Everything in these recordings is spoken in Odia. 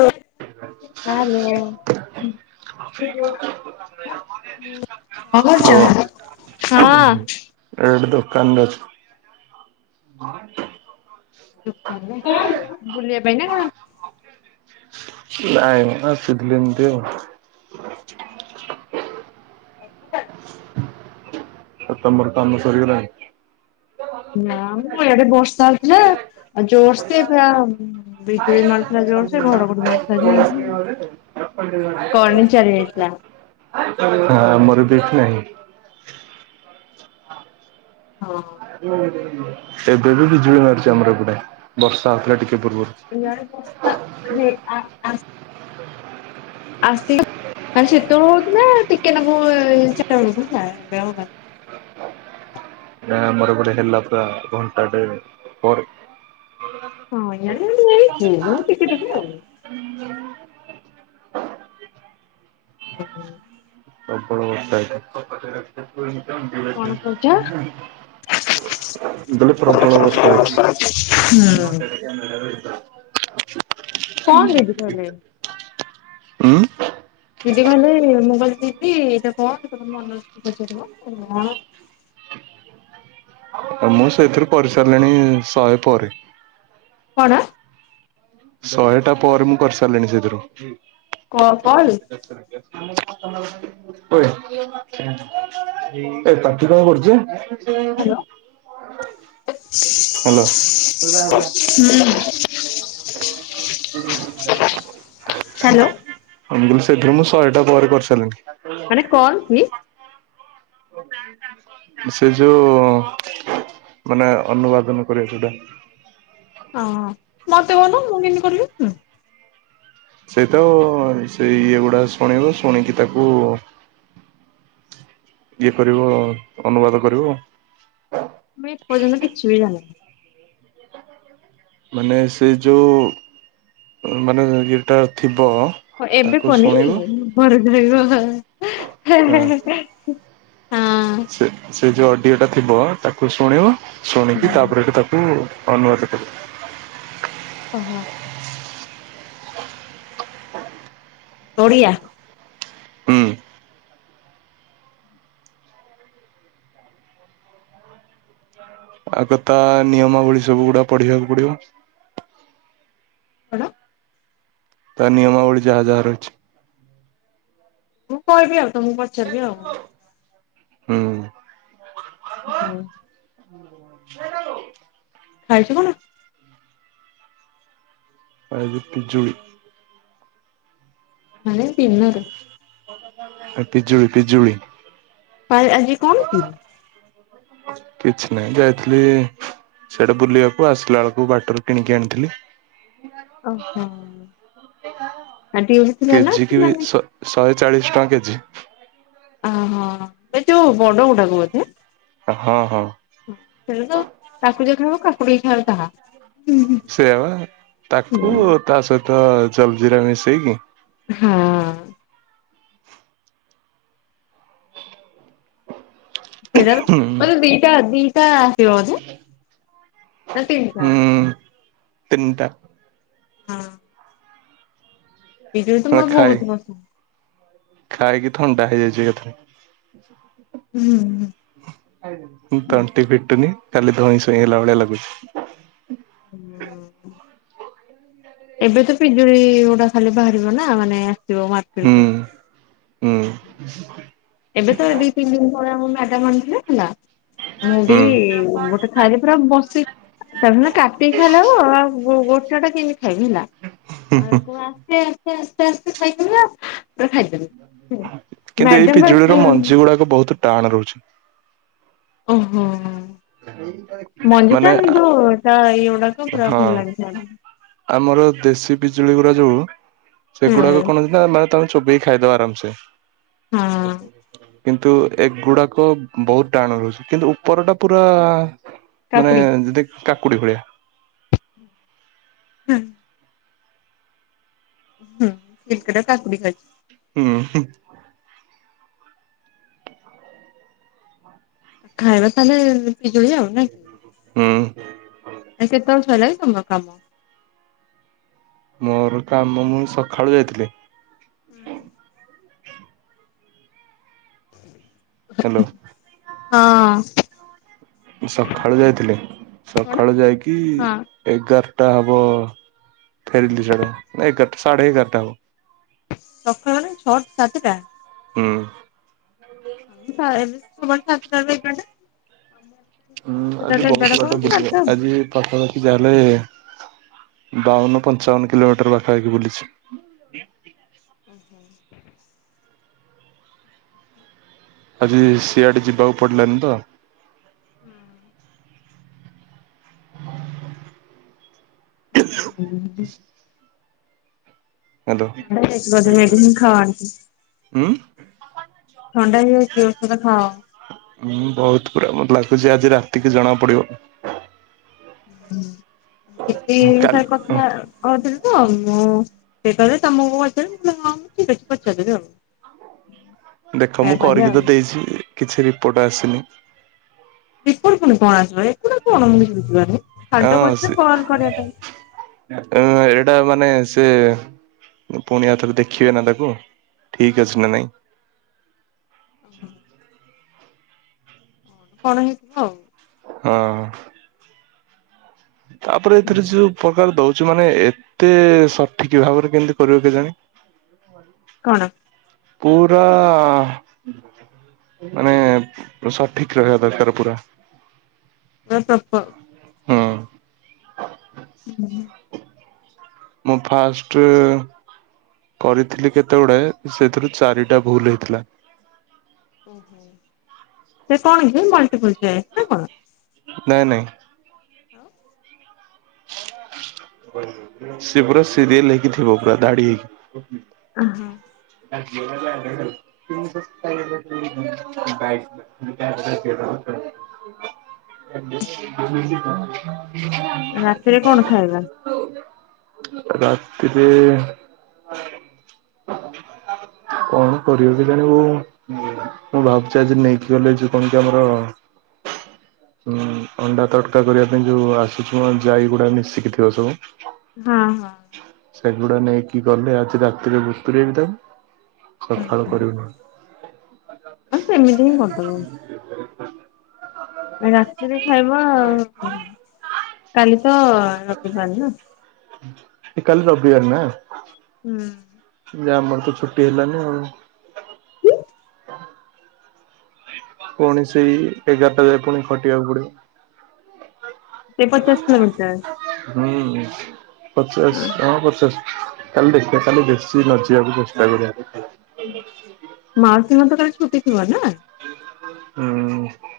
ଓ ହାଲୋ। ହାଲୋ। ହଁ। ଏଇଠି ଦୋକାନରେ ଅଛି। ହଁ ତ। ଦୋକାନରେ କଣ ବୁଲିଆ ପାଇଁ ନା କଣ? ନାଇଁ ଆସିଥିଲି ଏମିତି ଆଉ। ଆଉ ତମର କାମ ସରିଗଲାଣି? ନା ମ ଇଆଡେ ବର୍ଷା ହଉଥିଲା ଜୋରସେ ପୁରା ବିଜୁଳି ମାରୁଥିଲା ଜୋରସେ ସେ ଘଡ଼ ଘଡି ମାରୁଥିଲା ଜୋରସେ କରେଣ୍ଟ ଚାଲି ଯାଇଥିଲା। ନା ଆମର ବି ଏଠି ନାହିଁ। ହଁ। ଏବେ ବି ବିଜୁଳି ମାରୁଚି ଆମର ଏପଟେ ବର୍ଷା ହଉଥିଲା ଟିକେ ପୂର୍ବରୁ। ଇଆଡେ ବର୍ଷା ହେ ଆ ଆସ୍ ଆସିକି ମାନେ ସେତେ ବେଳୁ ହଉଥିଲା ଟିକେନାକୁ ଚାରିଟା ବେଳକୁ ହେଲା ଏବେ ଆଉ ନାଇଁ। ନା ଆମର ଏପଟେ ହେଲା ପୁରା ଘଣ୍ଟାଟେ ପରେ। ହଁ ଇଆଡ଼େ କିନ୍ତୁ ହେଇଚି ସେଇ ଟିକେ ଟିକେ ଆଉ। [inaudible] [inaudible] ପ୍ରଳବ ବର୍ଷା କଣ ହେଇଚି। କହୁଛ? [inaudible] ମୁଁ କଇଲି ପ୍ରବଳ ବର୍ଷା ହେଇଚି। କଣ ରେଡ଼ିକଲେ? ଦିଦି କହିଲେ ମୁଁ କିହିଲି ଦିଦି ଏଇଟା କଣ ସିଏ କଇଲେ ମନୋଜକୁ ପଚାରିବ ସେଟା କଣ। ମୁଁ ସେଇଥିରୁ କରିସାରିଲିଣି ଶହେ ପରେ। କଣ? ଶହେଟା ପରେ ମୁଁ କରିସାରିଲିଣି ସେଇଥିରୁ। କ କଲ ଏ ପାଟି କଣ କରୁଚୁ ବେ। ହାଲୋ ହୁଁ। ହ୍ୟାଲୋ ମୁଁ [inaudible] [inaudible] ସେଥିରୁ ହ୍ୟାଲୋ ମୁଁ ଶହେଟା ପରେ କରିସାରିଲିନି। ମାନେ କଣ କି? ସେ ଯୋଉ ମାନେ ଅନୁବାଦନ କରିବା ଯୋଉ ଟା। ଓହୋ। ମତେ କୋହୁନ ମୁଁ କେମିତି କରିବି? ସିଏତ ସେଇ ଇଏ ଗୁଡା ଶୁଣିବ ଶୁଣିକି ତାକୁ ଇଏ କରିବ ଅନୁବାଦ କରିବ। ମୁଁ ଏପର୍ଯ୍ୟନ୍ତ କିଛି ବି ଜାଣିନି। ମାନେ ସେ ଯୋଉ ଉଁ ମାନେ ଇଏଟା ଥିବ ହଁ ଏବେ ତାକୁ ପନି ଶୁଣିବ [unintelligible] ହେ ହଁ ହେ ହେ। ହଁ। ସେ ସେ ଯୋଉ ଅଡିଓ ଟା ଥିବ ତାକୁ ଶୁଣିବ ଶୁଣିକି ତାପରେ ତାକୁ ଅନୁବାଦ କରିବ। ଓହୋ ଆଛ। ଓଡ଼ିଆ। ହୁଁ ଆଗ ତା ନିୟମାବଳି ସବୁ ଗୁଡା ପଢିବାକୁ ପଡିବ। ହ୍ୟାଲୋ। ତା ନିୟମାବଳୀ ଯାହା ଯାହା ରହିଛି। ମୁଁ କହିବି ଆଉ ତମକୁ ପଚାରିବି ଆଉ। ହୁଁ। ହୁଁ। ଖାଇଛ କଣ? ଆଜି ପିଜୁଳି। ମାନେ ଦିନର। [unintelligible] ଆ ପିଜୁଳି, ପିଜୁଳି। [unintelligible] ଆଜି କଣ? [unintelligible] କିଛି ନାହିଁ ଯାଇଥିଲି ସେଇଟା ବୁଲିବାକୁ ଆସିଲା ବେଳକୁ ବାଟରୁ କିଣିକି ଆଣିଥିଲି। ଓହୋ ଆଜି ଥିଲା ନା କେଜି କି ବି ଥିଲାନି ଶ ଶହେ ଚାଳିଶ ଟଙ୍କା କେଜି। ଅ ହ, ଏ ଯୋଉ ବଡ ଗୁଡାକ ବୋଧେ। ହଁ ହଁ। ହଁ [unintelligible] ତ ତାକୁ ଯେ ଖାଇବ, କାକୁଡି ଖାଇବ ତାହା। ହୁଁ ସେଇଆ ବା। ହୁଁ। ତାକୁ ତା ସହିତ ଜଲ ଜିରା ମିଶେଇକି ହଁ। ସେଇ ଟା ତ ହୁଁ [unintelligible] ଦିଟା ଦିଟା ଆସିବ ବୋଧେ ନା ତିନଟା? ତିନଟା। ହଁ। ପିଜୁଳି ତ ଆମେ ମର ଖାଇ ବହୁତ ପସନ୍ଦ। ଖାଇକି ଥଣ୍ଡା ହେଇଯାଇଛି ଏକେଥରେ। ହୁଁ ହୁଁ। ତଣ୍ଟି ଫିଟୁନି। ଖାଲି ଧଇଁ ସଇଁ ହେଲା ଭଳିଆ ଲାଗୁଛି। ହୁଁ। ଏବେ ତ ପିଜୁଳି ଗୁରା ଖାଲି ବାହାରିବ ନା ମାନେ ଆସିବ ମାର୍କେଟ ହୁଁ କୁ ହୁଁ ଏବେ ତ ଦି ତିନି ଦିନ ତଳେ ଆମ ମାଡାମ ହେଲା ମୁଁ ବି ହୁଁ ଗୋଟେ ଖାଇ ପୁରା ବସି ତାକୁ କାଟିିକି ଖାଇଲେ ହବ ଆଉ ଗୋଟା ଟା କେମିତି ଖାଇବି ହେଲା ଆକୁ ଆସ୍ତେ ଆସ୍ତେ ଆସ୍ତେ ଆସ୍ତେ ଖାଇଦେବେ ଆଉ ଖାଇଦେବେ କିନ୍ତୁ ଏଇ ମ୍ୟାଡାମ ପିଜୁଳିର ବା ମଞ୍ଜି ଗୁଡାକ ବହୁତ ଟାଣ ରହୁଛି ଓହୋ ସେଇ ମଞ୍ଜି ଟା କିନ୍ତୁ ଏଇ ଗୁଡାକ ପୁରା ହଁ ଭଲ ଲାଗିଥାହାନ୍ତା ଆମର ଦେଶୀ ବିିଜୁଳି ଗୁଡା ଯୋଉ ହୁଁ ସେଗୁଡାକ କଣ ଅଛି ନା ମାନେ ତମେ ଚୋବେଇ କି ଖାଇଦବ ଆରାମ ସେ ହଁ କିନ୍ତୁ ଏ ଗୁଡାକ ବହୁତ ଟାଣ ରହୁଛି କିନ୍ତୁ ଉପର ଟା ପୁରା ମାନେ କାକୁଡି ଯଦି କାକୁଡି ଭଳିଆ ହୁଁ ହୁଁ ସେ କେଟା କାକୁଡି ଖାଇଛି ହୁଁ ଖାଇବା ତାହେଲେ ପିଜୁଳି ଆଉ ନା କି ହୁଁ ଆ କେତେ ବର୍ଷ ହେଲାଣି ତମର କାମ ମୋର କାମ ମୁଁ ସକାଳୁ ଯାଇଥିଲି ହୁଁ ହ୍ୟାଲୋ ହଁ ସକାଳୁ ଯାଇଥିଲି କଣ ସକାଳୁ ଯାଇକି ହଁ। ଏଗାରଟା ହବ ଫେରିଲି ସିଆଡେ ନା ଏଗାରଟା ସାଢ଼େ ଏଗାରଟା ହବ ସକାଳ ମାନେ ଛଅଟା ସାତଟା ହୁଁ [unintelligible] ଆମର ହୁଁ ଆଜି ବହୁତ ବାଟ ବୁଲିବ ଆଜି ପାଖାପାଖି ଯାହାହେଲେ ବାଉନ ପଞ୍ଚାବନ କିଲୋମିଟର ପାଖାପାଖି ବୁଲିଛି ଓ ହୋ ଆଜି ସିଆଡେ ଯିବାକୁ ପଡିଲାନି ତ ହୁଁ ହୁଁ ହ୍ୟାଲୋ। ଖାେ ହିଁ ଖାନ୍ତି [inaudible] ଉଁ ଥଣ୍ଡା ହେଇଯାଉଛ ଔଷଧ ଖାଅ ହଁ ବହୁତ ପୁରା ମତେ ଲାଗୁଛି ଆଜି ରାତିକି ଜଣା ପଡିବ ହୁଁ ଏତିକି କାଲି ତାର କଥା କହୁଥିଲି ତ ମୁଁ ସେ କହିବି ତମକୁ ମୁଁ ଠିକ ଅଛି ପଚାରବି ଆଉ ଦେଖ ମୁଁ ସେୟା କହିଲେ କରିକି ଆଉ ତ ଦେଇଛି କିଛି ରିପୋର୍ଟ ଆସିନି ବଣ ପୁଣି କଣ ଆସିବ ଏକୁଣ କଣ ମୁଁ କିଛି ବୁଝିବାନି ଖାଯ୍ୟ କର କଲ କରିବା ପାଇଁ [inaudible] ଅ ଏଇଟା ମାନେ ସେ ପୁଣି ଆଉଥରେ ଦେଖିବେ ନା ତାକୁ ଠିକ୍ ଅଛି ନା ନାଇଁ କଣ ହେଇଥିବ ଆଉ ହଁ ତାପରେ ଏଥିରେ ହୁଁ। ଯୋଉ ପ୍ରକାର ଦଉଛି ମାନେ ଏତେ ସଠିକ ଭାବରେ କେମତି କରିବ କେଜାଣି। କଣ? ପୁରା ମାନେ ଠିକ ରହିବା ଦରକାର ପୁରା। [unintelligible] ହଁ। ହୁଁ। ମୁଁ ଫାଷ୍ଟ କରିଥିଲି କେତେ ଗୁଡ଼େ ସେଥିରୁ ଚାରିଟା ଭୁଲ ହେଇଥିଲା। ଓହୋ ସେ କଣ କି ମଲଟିପୁଲଚଏସ୍ ନା କଣ? ନାଇଁ, ନାଇଁ। ଆଉ। ସେ ପୁରା ସିରିଏଲ ହେଇକି ଥିବ ପୁରା ଦାଡି଼ ହେଇକି। ଅଁ, ହଁ। [inaudible] [inaudible] ରାତିରେ କଣ ଖାଇବା? [inaudible] ରାତିରେ କଣ କରିବ କେଜାଣି ବୋଉ? ମୁଁ ଭାବୁଛି ଆଜି ନେଇକି ଗଲେ ଜୀବନ ଟି ଆମର ହୁଁ ଅଣ୍ଡା ତଟକା କରିବା ପାଇଁ ଯୋଉ ଆସୁଛ ଯାଇଗୁଡ଼ା ମିଶିକି ଥିବ ସବୁ ହଁ, ହଁ। ସେଗୁଡା ନେଇକି ଗଲେ ଆଜି ରାତିରେ ବତୁରେଇ ବି ତାକୁ। ସକାଳେ କରିବୁନି। ଆଁ ସେମିତି ହିଁ କରିଦବ। ରାତିରେ ଖାଇବ ଆଉ କାଲି ତ ରବିବାର ନା। ହେ କାଲି ରବିବାର ନାଁ। ହୁଁ। ଯେ ଆମର ତ ଛୁଟି ହେଲାନି ଆଉ। ପୁଣି ସେଇ ଏଗାରଟା ଯାଏ ପୁଣି ଖଟିବାକୁ ପଡିବ। ସେ ପଚାଶ କିିଲୋମିଟର ହୁଁ ପଚାଶ, ହଁ ପଚାଶ। କାଲି ଦେଖିବା କାଲି ବେଶୀ ନ ଯିବାକୁ ଚେଷ୍ଟା କରିବା। ମାଉସୀଙ୍କର ତ କଲି ଛୁଟି ଥିବ ନାଁ? ହୁଁ।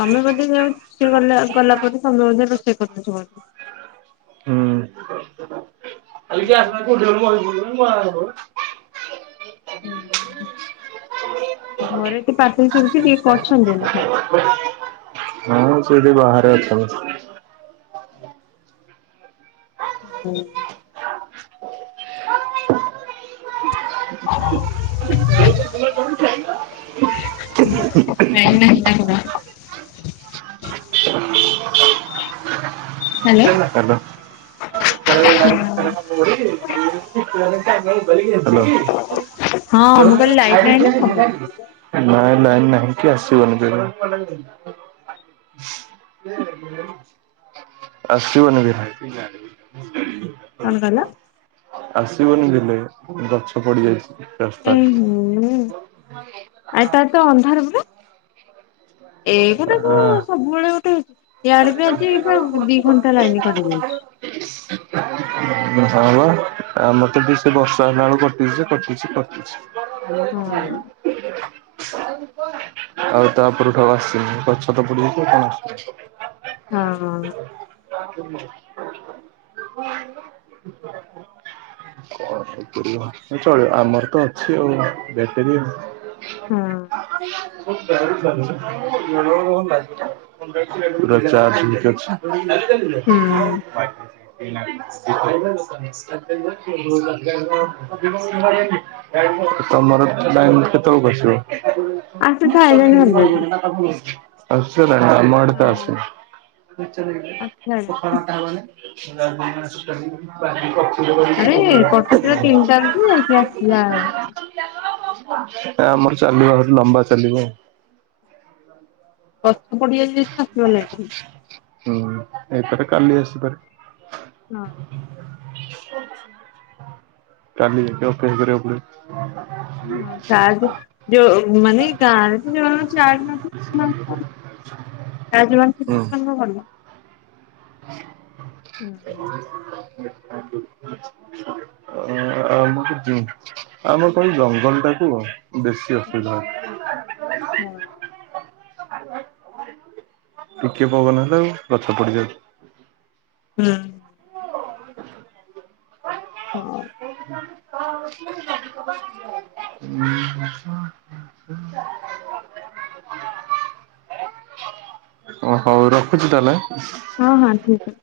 ତମେ ବୋଧେ ଯାଉ ଗଲେ ଗଲା ପରେ ତମେ ବୋଧେ ରୋଷେଇ କରୁଥିବନା। [unintelligible] ହୁଁ ଘରେ ଟି ପାଟି ସୁବୁଛି କି କିଏ ଅଛନ୍ତି ନା କଣ? ହଁ ସେଠି ବାହାରେ ଅଛନ୍ତି। [inaudible] [inaudible] [inaudible] [inaudible] ନାହଁ, ନାହଁ, ନାହିଁ। ହ୍ୟାଲୋ। ହାଲୋ। ଖ ଲାଗ ହାଲୋ। ହଁ ମୁଁ କହିଲି ଲାଇଟ ନାହିଁ ନା କଣ? ନାଇଁ ନାଇନ ନାହିଁକି ଆସିବନି ଆସିବନି ବି [inaudible] କଣ କହିଲ? ଆସିବନି ବଲେ ଗଛ ପଡିଯାଇଛି ଏଇ ରାସ୍ତାରେ ହୁଁ ଆଉ ତା ହେଲେ ଅନ୍ଧାର [inaudible] ଏଇ ଆ କଥା ମୁ ସବୁବେଳେ ଗୋଟେ ହେଇଛି ୟଆଡେ ବି ଆଜି ପୁରା ଦି ଘଣ୍ଟା ଲାଇନ କାଟି ଯାଇଛି। [inaudible] ହଁ ହ ଆମର ତ ବି ସେଇ ବର୍ଷା ହେଲା ବେଳୁ କଟିଛି କଟିଛି ହଁ କଟିଛି ଆଉ ତାପରେ ଆଉ ଆସିିନି ଗଛ ତ ପଡିଯାଇଛି କଣ ଆସିିବ ହଁ ହଁ [unintelligible] [unintelligible] ଚଳିବ ଆମର ତ ଅଛି ଆଉ ବଟେରୀ ଆଉ ହଁ ଗରମ ବହୁତ ଲାଗୁଛି ପୁରା ଚାର୍ଜ ହେଇକି ଅଛି। [inaudible] ହୁଁ। [inaudible] ତମର ଲାଇନ୍ କେତେବେଳ କୁ ଆସିବ? [inaudible] ଆସି ସାଇଲାଣି ଅଲରେଡି। ଆସିଚି ନା ଆମ ଆଡେ ତ ହଁ। ଆସିନି ଆସିଲାଣି [inaudible] [inaudible] ଆରେ କଟୁଥିଲା ତିନିଟାରେ ଯେ ଯାଇକି ଆସିଲା। ଆମର ଚାଲିବ ସେଠୁ ଲମ୍ବା ଚାଲିବ ଗଛ ପଡିଯାଇ ତ ଆସିବ ଲ ଏ ହୁଁ ଏପଟ କାଲି ଆସି ପାରେ ହଁ। [inaudible] କାଲି ଯେତକ ତିଆରି କରିବାକୁ ପଡିବ [inaudible] ହଁ ତାବି ଯ ମାନେ ଗାଁରେ ତ ଯ ଚାର୍ଜ ନଥିଲା [unintelligible] [unintelligible] ଆଉ ଆମ ଏପଟେ ଜଙ୍ଗଲ ଟାକୁ ବେଶୀ ଅସୁବିଧା ହଉଛି। ହଁ। ଟିକେ ପବନ ହେଲେ ଆଉ ଗଛ ପଡିଯାଉଚି ହୁଁ। ହଁ। [unintelligible] [unintelligible] ଓ ହୋଉ ରଖୁଚି ତାହାଲେ ଆଁ। ହଁ ହଁ ଠିକ୍ ଅଛି।